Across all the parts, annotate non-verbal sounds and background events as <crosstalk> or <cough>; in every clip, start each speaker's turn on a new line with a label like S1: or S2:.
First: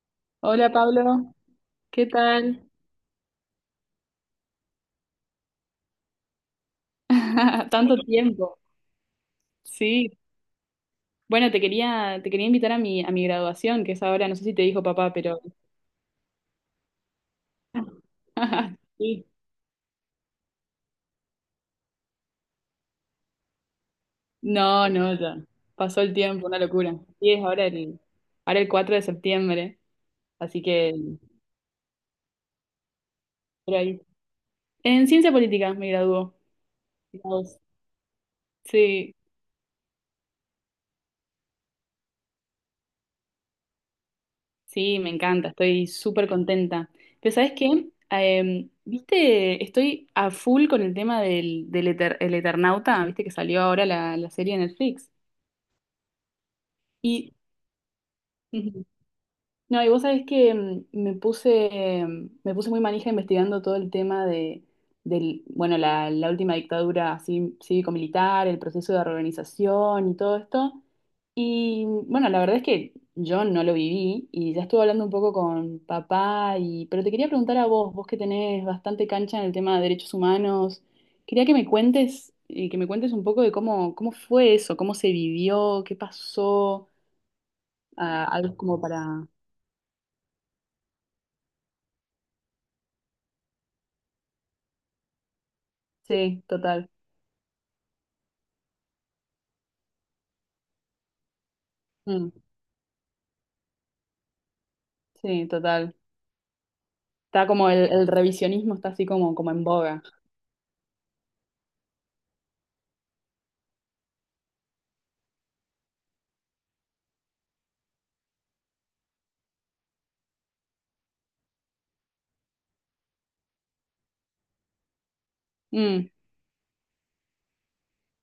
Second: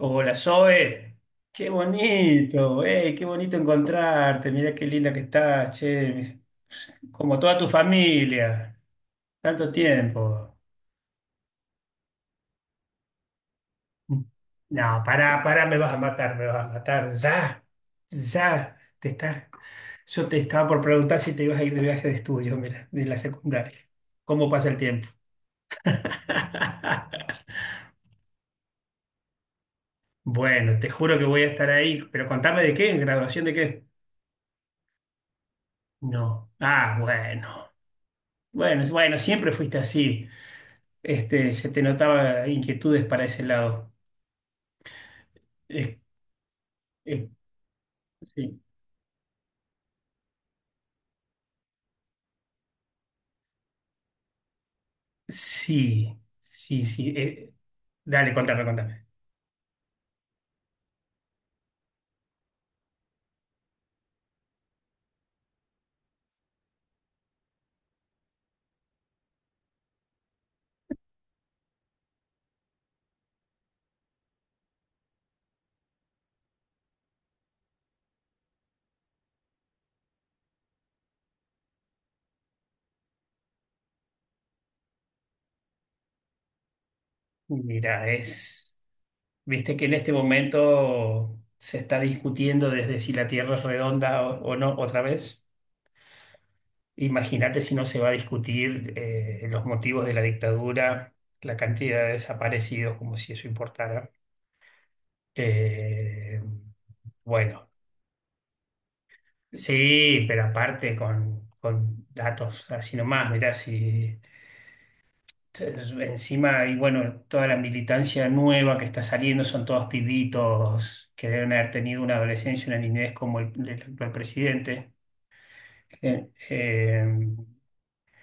S1: Hola
S2: Hola
S1: Zoe,
S2: Pablo,
S1: qué
S2: ¿qué tal?
S1: bonito, ey, qué bonito encontrarte, mira qué linda que estás, che, como toda tu
S2: <laughs> Tanto tiempo.
S1: familia, tanto
S2: Sí.
S1: tiempo.
S2: Bueno, te quería invitar a a mi graduación, que es ahora, no sé si te dijo
S1: No,
S2: papá,
S1: pará,
S2: pero
S1: pará, me vas a matar, me vas a matar, ya, ya,
S2: <laughs>
S1: te
S2: sí.
S1: estás, yo te estaba por preguntar si te ibas a ir de viaje de estudio, mira, de la secundaria, ¿cómo pasa el
S2: No,
S1: tiempo?
S2: no, ya. Pasó
S1: <laughs>
S2: el tiempo, una locura. Sí, es ahora el 4 de septiembre, así
S1: Bueno, te
S2: que
S1: juro que voy a estar ahí, pero contame de qué, ¿en graduación de
S2: por
S1: qué?
S2: ahí. En ciencia política me graduó.
S1: No, ah, bueno. Bueno,
S2: Sí,
S1: bueno, siempre fuiste así. Este, se te notaba inquietudes para ese lado.
S2: sí, me encanta, estoy
S1: Eh,
S2: súper contenta.
S1: eh,
S2: Pero ¿sabes qué?
S1: sí,
S2: Viste, estoy a full con el tema del, del Eter- el Eternauta, viste que salió ahora la serie de Netflix.
S1: sí, sí. Sí,
S2: Y,
S1: dale, contame,
S2: Ujú.
S1: contame.
S2: No, y vos sabés que me puse muy manija investigando todo el tema del bueno, la última dictadura así cívico-militar, el proceso de reorganización y todo esto. Y bueno, la verdad es que yo no lo viví y ya estuve hablando un poco con papá y pero te quería preguntar a vos, vos que tenés bastante cancha en el tema de derechos humanos, quería que me cuentes y que me cuentes un poco de cómo fue eso, cómo se vivió, qué pasó,
S1: Mira,
S2: ah, algo como para...
S1: viste que en este momento se está discutiendo desde si la Tierra es redonda o no otra vez.
S2: Sí, total.
S1: Imagínate si no se va a discutir los motivos de la dictadura, la cantidad de
S2: Mm,
S1: desaparecidos, como si eso importara.
S2: sí, total.
S1: Eh,
S2: Está
S1: bueno.
S2: como el revisionismo está así como en boga.
S1: Sí, pero aparte con datos así nomás, mirá, si t- encima hay, bueno, toda la militancia nueva que está saliendo son todos pibitos que deben haber tenido una adolescencia, una niñez como el actual presidente.
S2: Mm,
S1: Gen- em,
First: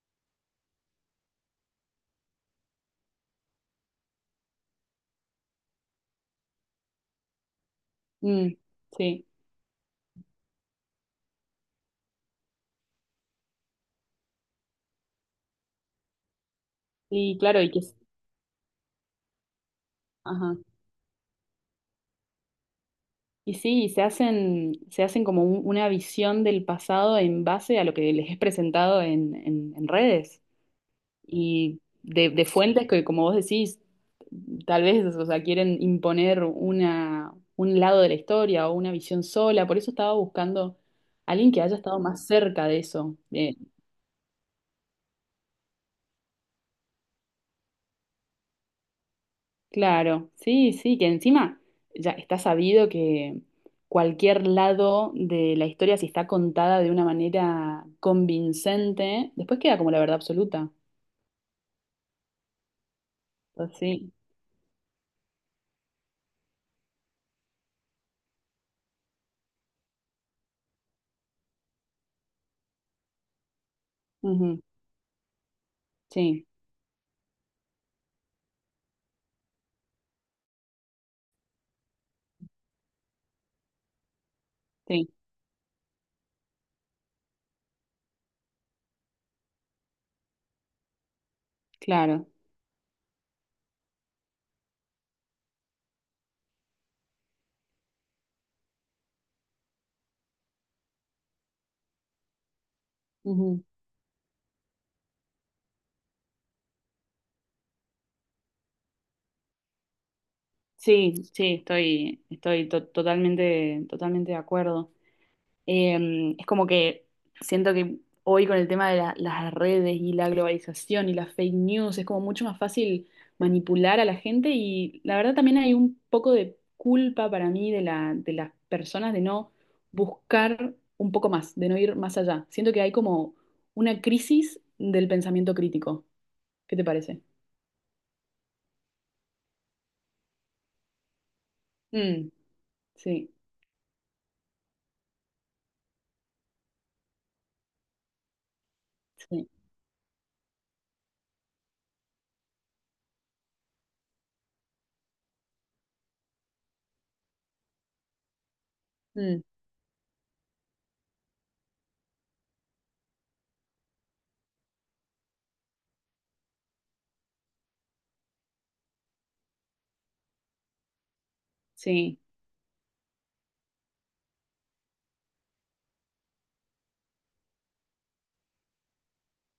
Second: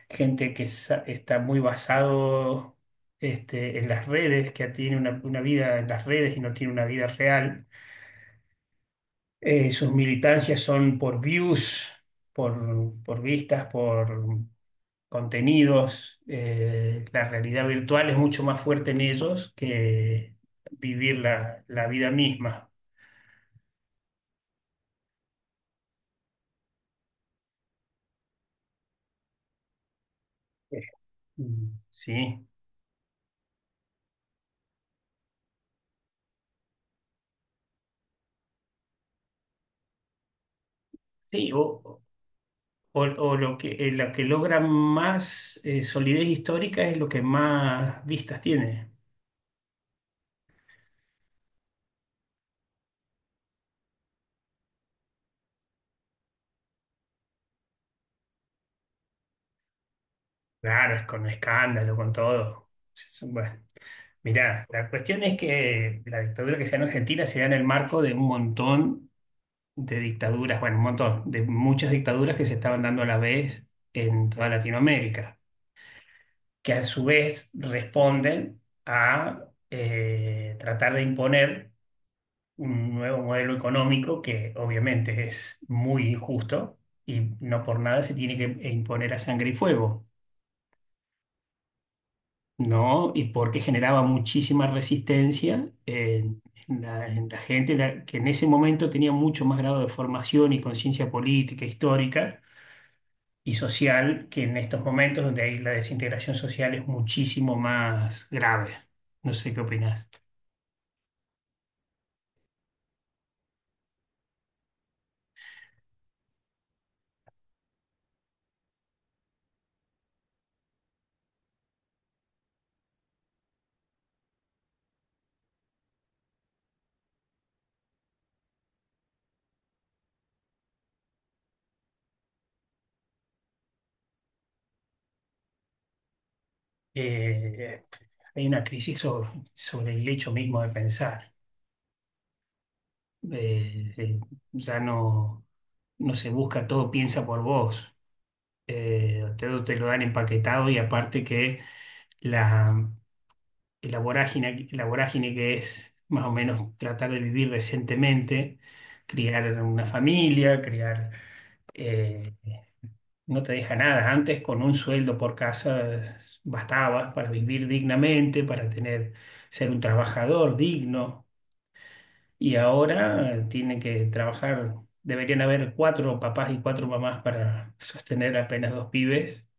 S1: Gente que está muy basado este, en las redes, que tiene una vida en las redes y no tiene una vida real.
S2: mm, sí.
S1: Sus militancias son por views, por vistas, por contenidos, la
S2: Y claro,
S1: realidad
S2: y que
S1: virtual es mucho más fuerte en ellos que
S2: ajá.
S1: vivir la vida misma.
S2: Y sí, y se hacen como una visión del pasado en base a lo que les es presentado en redes
S1: Eh,
S2: y de,
S1: Sí,
S2: de fuentes que, como vos decís, tal vez, o sea, quieren imponer un lado de la historia o una visión sola. Por eso estaba buscando a alguien
S1: sí,
S2: que haya estado
S1: o,
S2: más cerca de
S1: o-
S2: eso.
S1: o lo que, la que logra más solidez histórica es lo que más vistas tiene.
S2: Claro, sí, sí, que encima ya está sabido que cualquier lado de la historia, si está contada de una manera convincente, después queda como la verdad absoluta.
S1: Claro, es con escándalo, con todo. Sí, sí. Bueno,
S2: Pues sí,
S1: mirá, la cuestión es que la dictadura que se da en Argentina se da en el marco de un montón de dictaduras, bueno, un montón, de muchas dictaduras que se estaban dando a la vez en toda
S2: ujú,
S1: Latinoamérica,
S2: sí,
S1: que a su vez responden a tratar de imponer un nuevo modelo económico que
S2: sí,
S1: obviamente es muy injusto y no por nada se tiene que imponer a sangre y fuego,
S2: claro.
S1: ¿no? Y porque generaba muchísima resistencia en la gente que en ese momento tenía mucho más grado de formación y conciencia política, histórica y
S2: Ujú.
S1: social, que en estos momentos donde hay la desintegración social es muchísimo más grave. No sé qué opinás.
S2: Sí, sí, estoy, totalmente de acuerdo. Es como que siento que hoy con el tema de las redes y la globalización y las fake news es como mucho más fácil manipular a la gente y la verdad también hay un poco de culpa para mí de las personas de no buscar un poco más, de no ir más allá. Siento que hay como una crisis del pensamiento crítico. ¿Qué te parece?
S1: Eh, Hay una crisis sobre, sobre el hecho mismo de pensar.
S2: Mm, sí,
S1: Eh, eh, ya no, se busca, todo piensa por vos. Eh,
S2: sí,
S1: te, lo te lo dan empaquetado y aparte que la, la vorágine que es más o menos tratar de vivir decentemente,
S2: mm,
S1: criar una familia, eh, no te deja nada. Antes con un sueldo por casa bastaba para vivir dignamente, para tener, ser un trabajador digno.
S2: sí,
S1: Y ahora tienen que trabajar, deberían haber cuatro papás y cuatro mamás para sostener apenas dos pibes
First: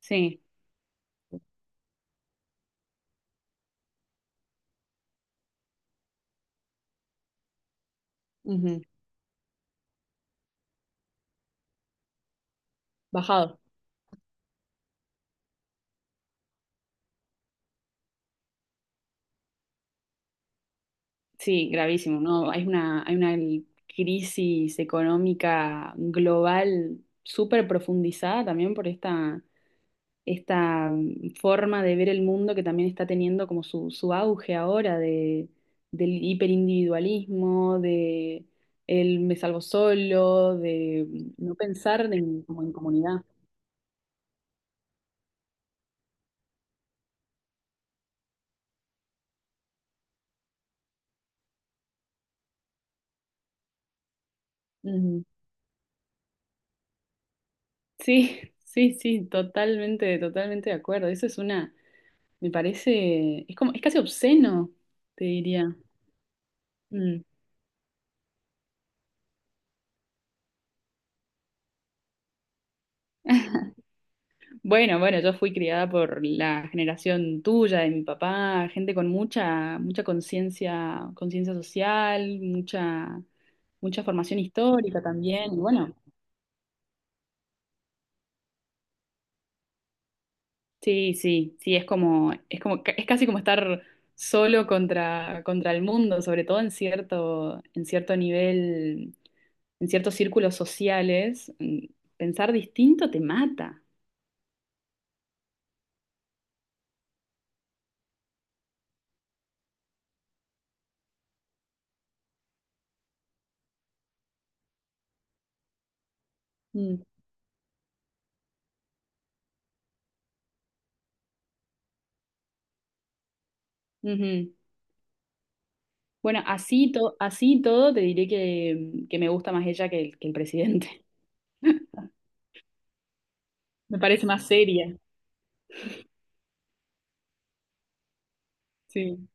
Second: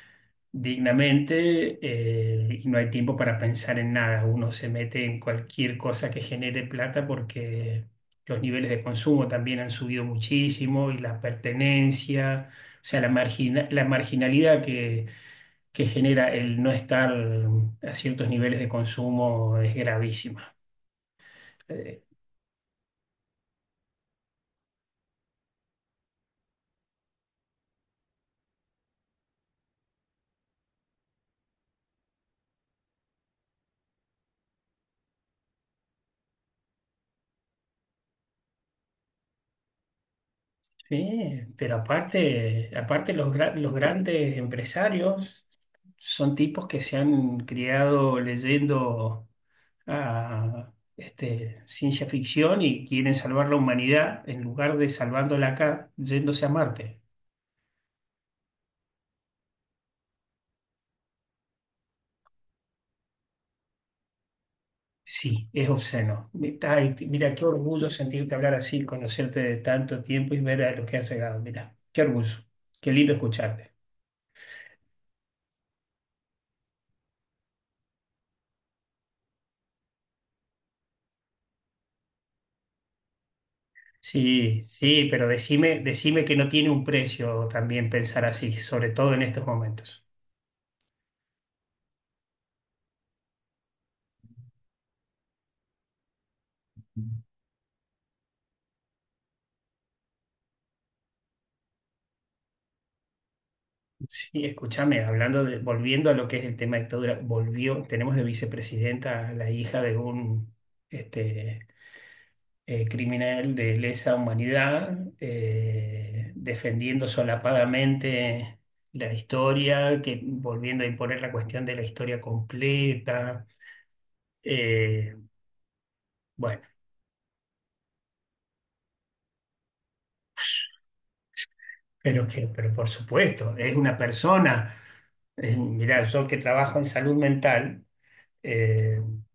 S2: sí,
S1: dignamente y no hay tiempo para pensar en nada. Uno se mete en cualquier cosa que genere plata porque los niveles
S2: ujú,
S1: de consumo también han subido muchísimo y la pertenencia, o sea,
S2: bajado.
S1: la marginalidad que genera el no estar a ciertos niveles de consumo es gravísima.
S2: Sí,
S1: Eh,
S2: gravísimo, ¿no? Hay una crisis económica global súper profundizada también por esta mm, forma de ver el mundo que también está teniendo como su auge ahora de, del hiperindividualismo, de el me salvo solo, de
S1: sí,
S2: mm, no
S1: pero
S2: pensar en, como
S1: aparte,
S2: en
S1: aparte
S2: comunidad.
S1: los grandes empresarios son tipos que se han criado leyendo a este, ciencia ficción y quieren salvar la humanidad en lugar de
S2: Ujú.
S1: salvándola acá, yéndose a Marte.
S2: Sí, <laughs> sí, sí, totalmente de acuerdo. Eso es una, me parece, es como, es casi obsceno, te
S1: Sí, es
S2: diría.
S1: obsceno. Ay,
S2: Mm.
S1: mira, qué orgullo sentirte hablar así, conocerte de tanto tiempo y ver a lo que has llegado. Mira, qué orgullo. Qué lindo
S2: <laughs>
S1: escucharte.
S2: Bueno, bueno, yo fui criada por la generación tuya, de mi papá, gente con mucha conciencia, conciencia social, mucha formación
S1: Sí,
S2: histórica
S1: sí, pero
S2: también. Y
S1: decime,
S2: bueno,
S1: decime que no tiene un precio también pensar así, sobre todo en estos momentos.
S2: sí, sí, sí, es como, es casi como estar contra el mundo, sobre todo en cierto nivel, en ciertos círculos sociales. Mm, pensar distinto te mata.
S1: Sí, escúchame, hablando de, volviendo a lo que es el tema de dictadura, volvió, tenemos de vicepresidenta a la hija de un este, criminal de lesa humanidad,
S2: Mm,
S1: defendiendo solapadamente la historia, que, volviendo a imponer la cuestión de la historia completa.
S2: ujú.
S1: eh,
S2: Bueno,
S1: bueno,
S2: así, así y todo te diré que me gusta más ella que que el presidente. <laughs>
S1: pero por supuesto, es una
S2: Me parece más
S1: persona,
S2: seria.
S1: mirá, yo que trabajo en salud mental. eh,
S2: Sí.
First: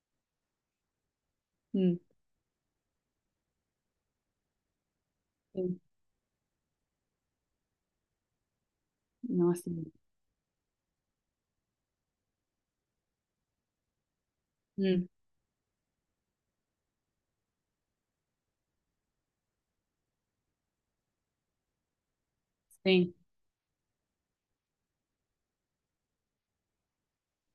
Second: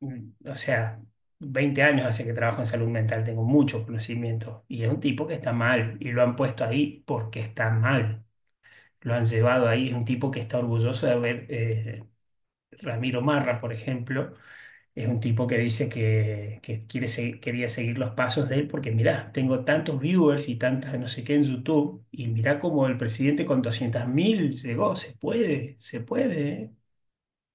S1: o sea, veinte
S2: Mm,
S1: años hace que trabajo en salud mental, tengo mucho conocimiento y es un tipo que está
S2: sí.
S1: mal y lo han puesto ahí porque está mal, lo han
S2: No,
S1: llevado
S2: sí.
S1: ahí, es un tipo que está orgulloso de haber. Ramiro Marra, por ejemplo,
S2: Mm,
S1: es un tipo que dice que quiere quería seguir los pasos de él porque mirá, tengo tantos viewers y tantas no sé qué en YouTube y mirá cómo el
S2: sí.
S1: presidente con 200.000 llegó, se puede, ¿eh?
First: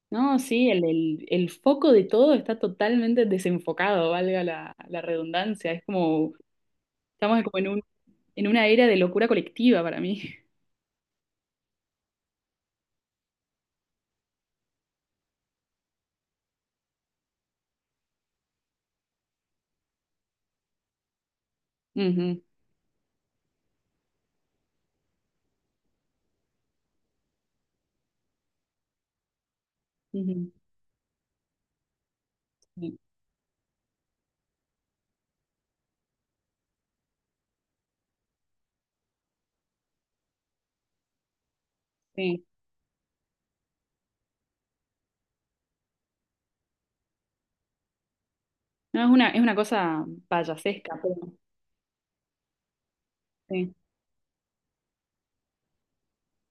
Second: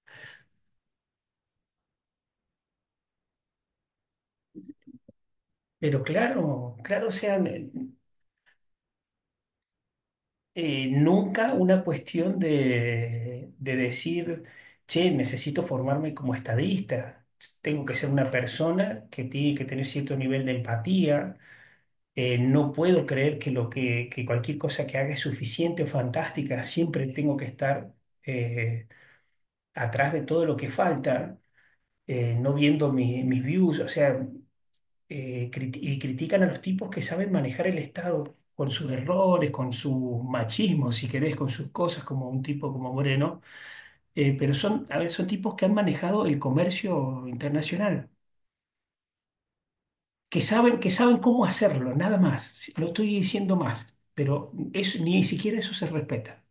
S2: No, sí, el foco de todo está totalmente desenfocado, valga la redundancia. Es
S1: Pero
S2: como,
S1: claro, claro, o sea,
S2: estamos como en un, en una era de locura colectiva para mí.
S1: nunca una cuestión de decir, che, necesito formarme como estadista, tengo que ser una persona que tiene que tener cierto nivel de empatía,
S2: <laughs> Ujú,
S1: no puedo creer que cualquier cosa que haga es suficiente o fantástica, siempre tengo que estar eh, atrás de todo
S2: ujú,
S1: lo que falta, no viendo
S2: sí,
S1: mis views, o sea y critican a los tipos que saben manejar el Estado con sus errores, con su machismo, si querés, con sus cosas, como un
S2: sí.
S1: tipo como Moreno. Pero son, a ver, son tipos que han manejado el comercio internacional,
S2: No, es una cosa
S1: que
S2: payasesca, pero
S1: saben cómo hacerlo, nada más. No estoy diciendo
S2: sí.
S1: más, pero eso, ni siquiera eso se respeta.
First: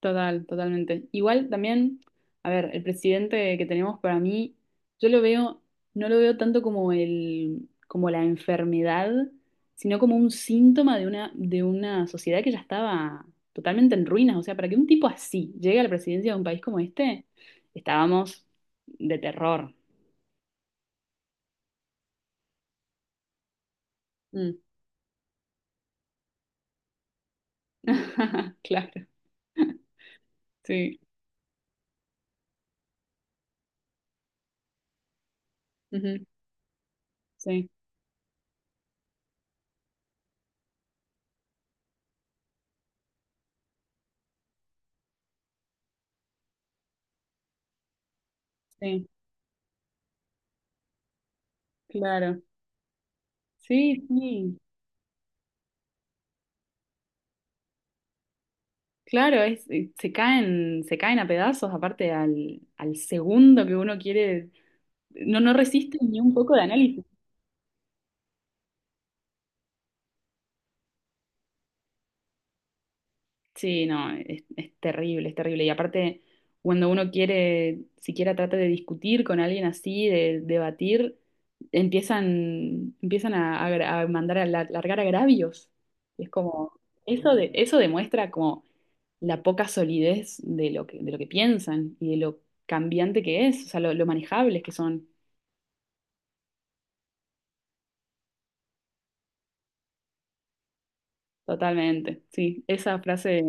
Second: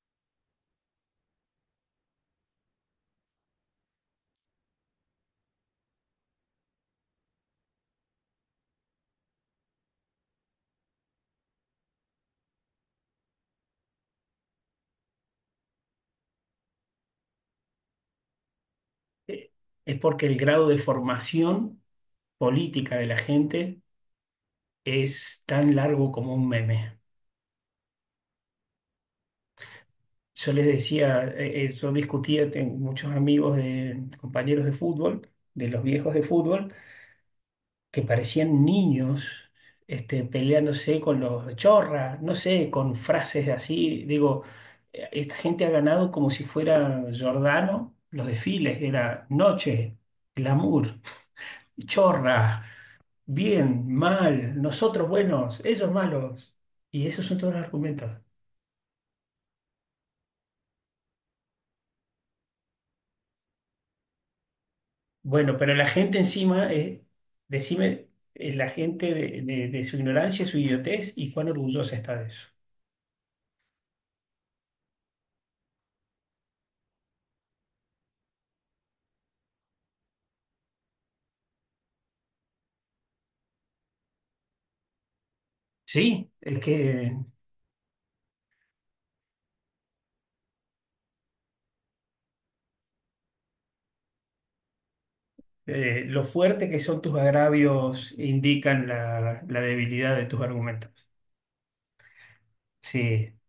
S2: Total, totalmente. Igual también, a ver, el presidente que tenemos para mí, yo lo veo, no lo veo tanto como como la enfermedad, sino como un síntoma de una sociedad que ya estaba totalmente en ruinas. O sea, para que un tipo así llegue a la presidencia de un país como este, estábamos de
S1: Eh,
S2: terror.
S1: Es porque el grado de formación política de la gente
S2: Mm.
S1: es tan largo como un meme.
S2: <laughs> Claro,
S1: Yo les
S2: sí.
S1: decía, yo discutía, tengo muchos amigos de compañeros de fútbol, de los viejos de
S2: Ujú.
S1: fútbol,
S2: Sí,
S1: que parecían niños, este, peleándose con los chorras, no sé, con frases así. Digo, esta gente ha ganado como si fuera Giordano los desfiles,
S2: sí,
S1: era noche, glamour,
S2: claro.
S1: chorra, bien,
S2: Sí, sí.
S1: mal, nosotros buenos, ellos malos. Y esos son todos los argumentos.
S2: Claro, es, se caen a pedazos, aparte al segundo que uno quiere, no, no
S1: Bueno, pero la
S2: resiste
S1: gente
S2: ni un poco de
S1: encima,
S2: análisis.
S1: decime, la gente de su ignorancia, su idiotez y cuán orgullosa está de eso.
S2: Sí, no, es terrible, es terrible. Y aparte, cuando uno quiere, siquiera trata de discutir con alguien así, de debatir, empiezan a, largar agravios. Es
S1: Sí, es
S2: como,
S1: que
S2: eso de, eso demuestra como la poca solidez de lo que piensan y de lo cambiante que es, o sea, lo manejables que son.
S1: lo fuerte que son tus agravios indican la debilidad de tus argumentos.
S2: Totalmente, sí,
S1: Sí,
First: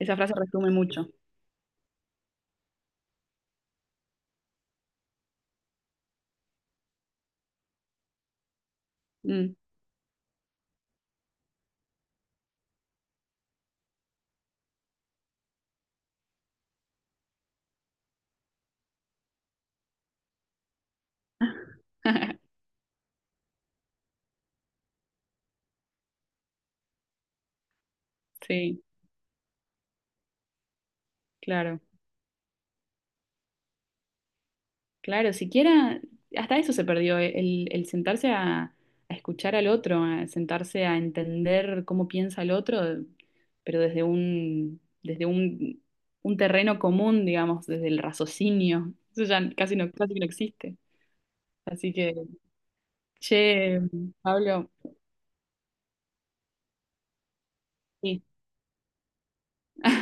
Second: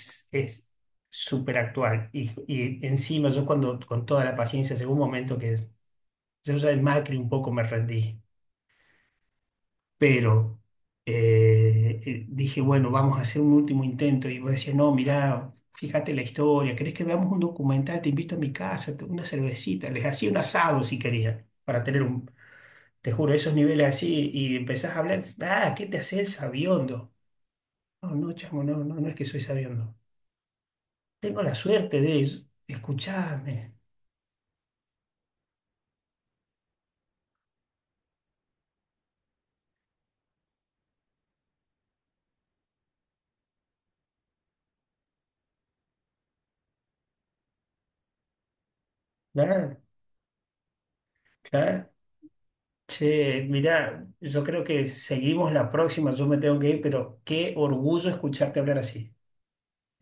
S2: esa frase
S1: es
S2: resume mucho.
S1: súper actual. Y encima yo cuando con toda la paciencia, llegó un momento que yo ya en Macri un poco me rendí.
S2: Mm.
S1: Pero dije, bueno, vamos a hacer un último intento. Y vos decías, no, mirá, fíjate la historia, ¿querés que veamos un documental? Te invito a mi casa, una cervecita. Les hacía un asado si querían, para tener un,
S2: <laughs>
S1: te juro, esos niveles así. Y empezás a hablar, ah, ¿qué te haces sabiondo? No, no, chamo,
S2: Sí,
S1: no, no, no es que soy sabiondo. Tengo la
S2: claro,
S1: suerte de escucharme.
S2: claro, siquiera, hasta eso se perdió, el sentarse a escuchar al otro, a sentarse a entender cómo piensa el otro, pero desde un terreno común, digamos, desde el raciocinio. Eso ya
S1: Claro,
S2: casi no existe.
S1: claro.
S2: Así que,
S1: Che,
S2: che,
S1: mirá, yo creo
S2: Pablo,
S1: que seguimos la próxima, yo me tengo que ir, pero qué orgullo
S2: sí.
S1: escucharte hablar así.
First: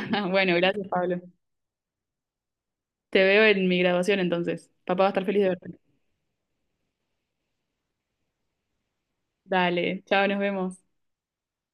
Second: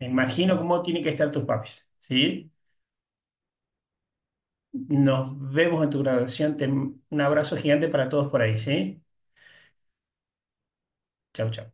S1: Me
S2: Bueno,
S1: imagino cómo
S2: gracias,
S1: tienen que
S2: Pablo.
S1: estar tus papis, ¿sí?
S2: Te veo en mi graduación entonces. Papá va a estar
S1: Nos
S2: feliz de verte.
S1: vemos en tu graduación. Un abrazo gigante para todos por ahí, ¿sí?
S2: Dale, chao, nos vemos.
S1: Chau, chau.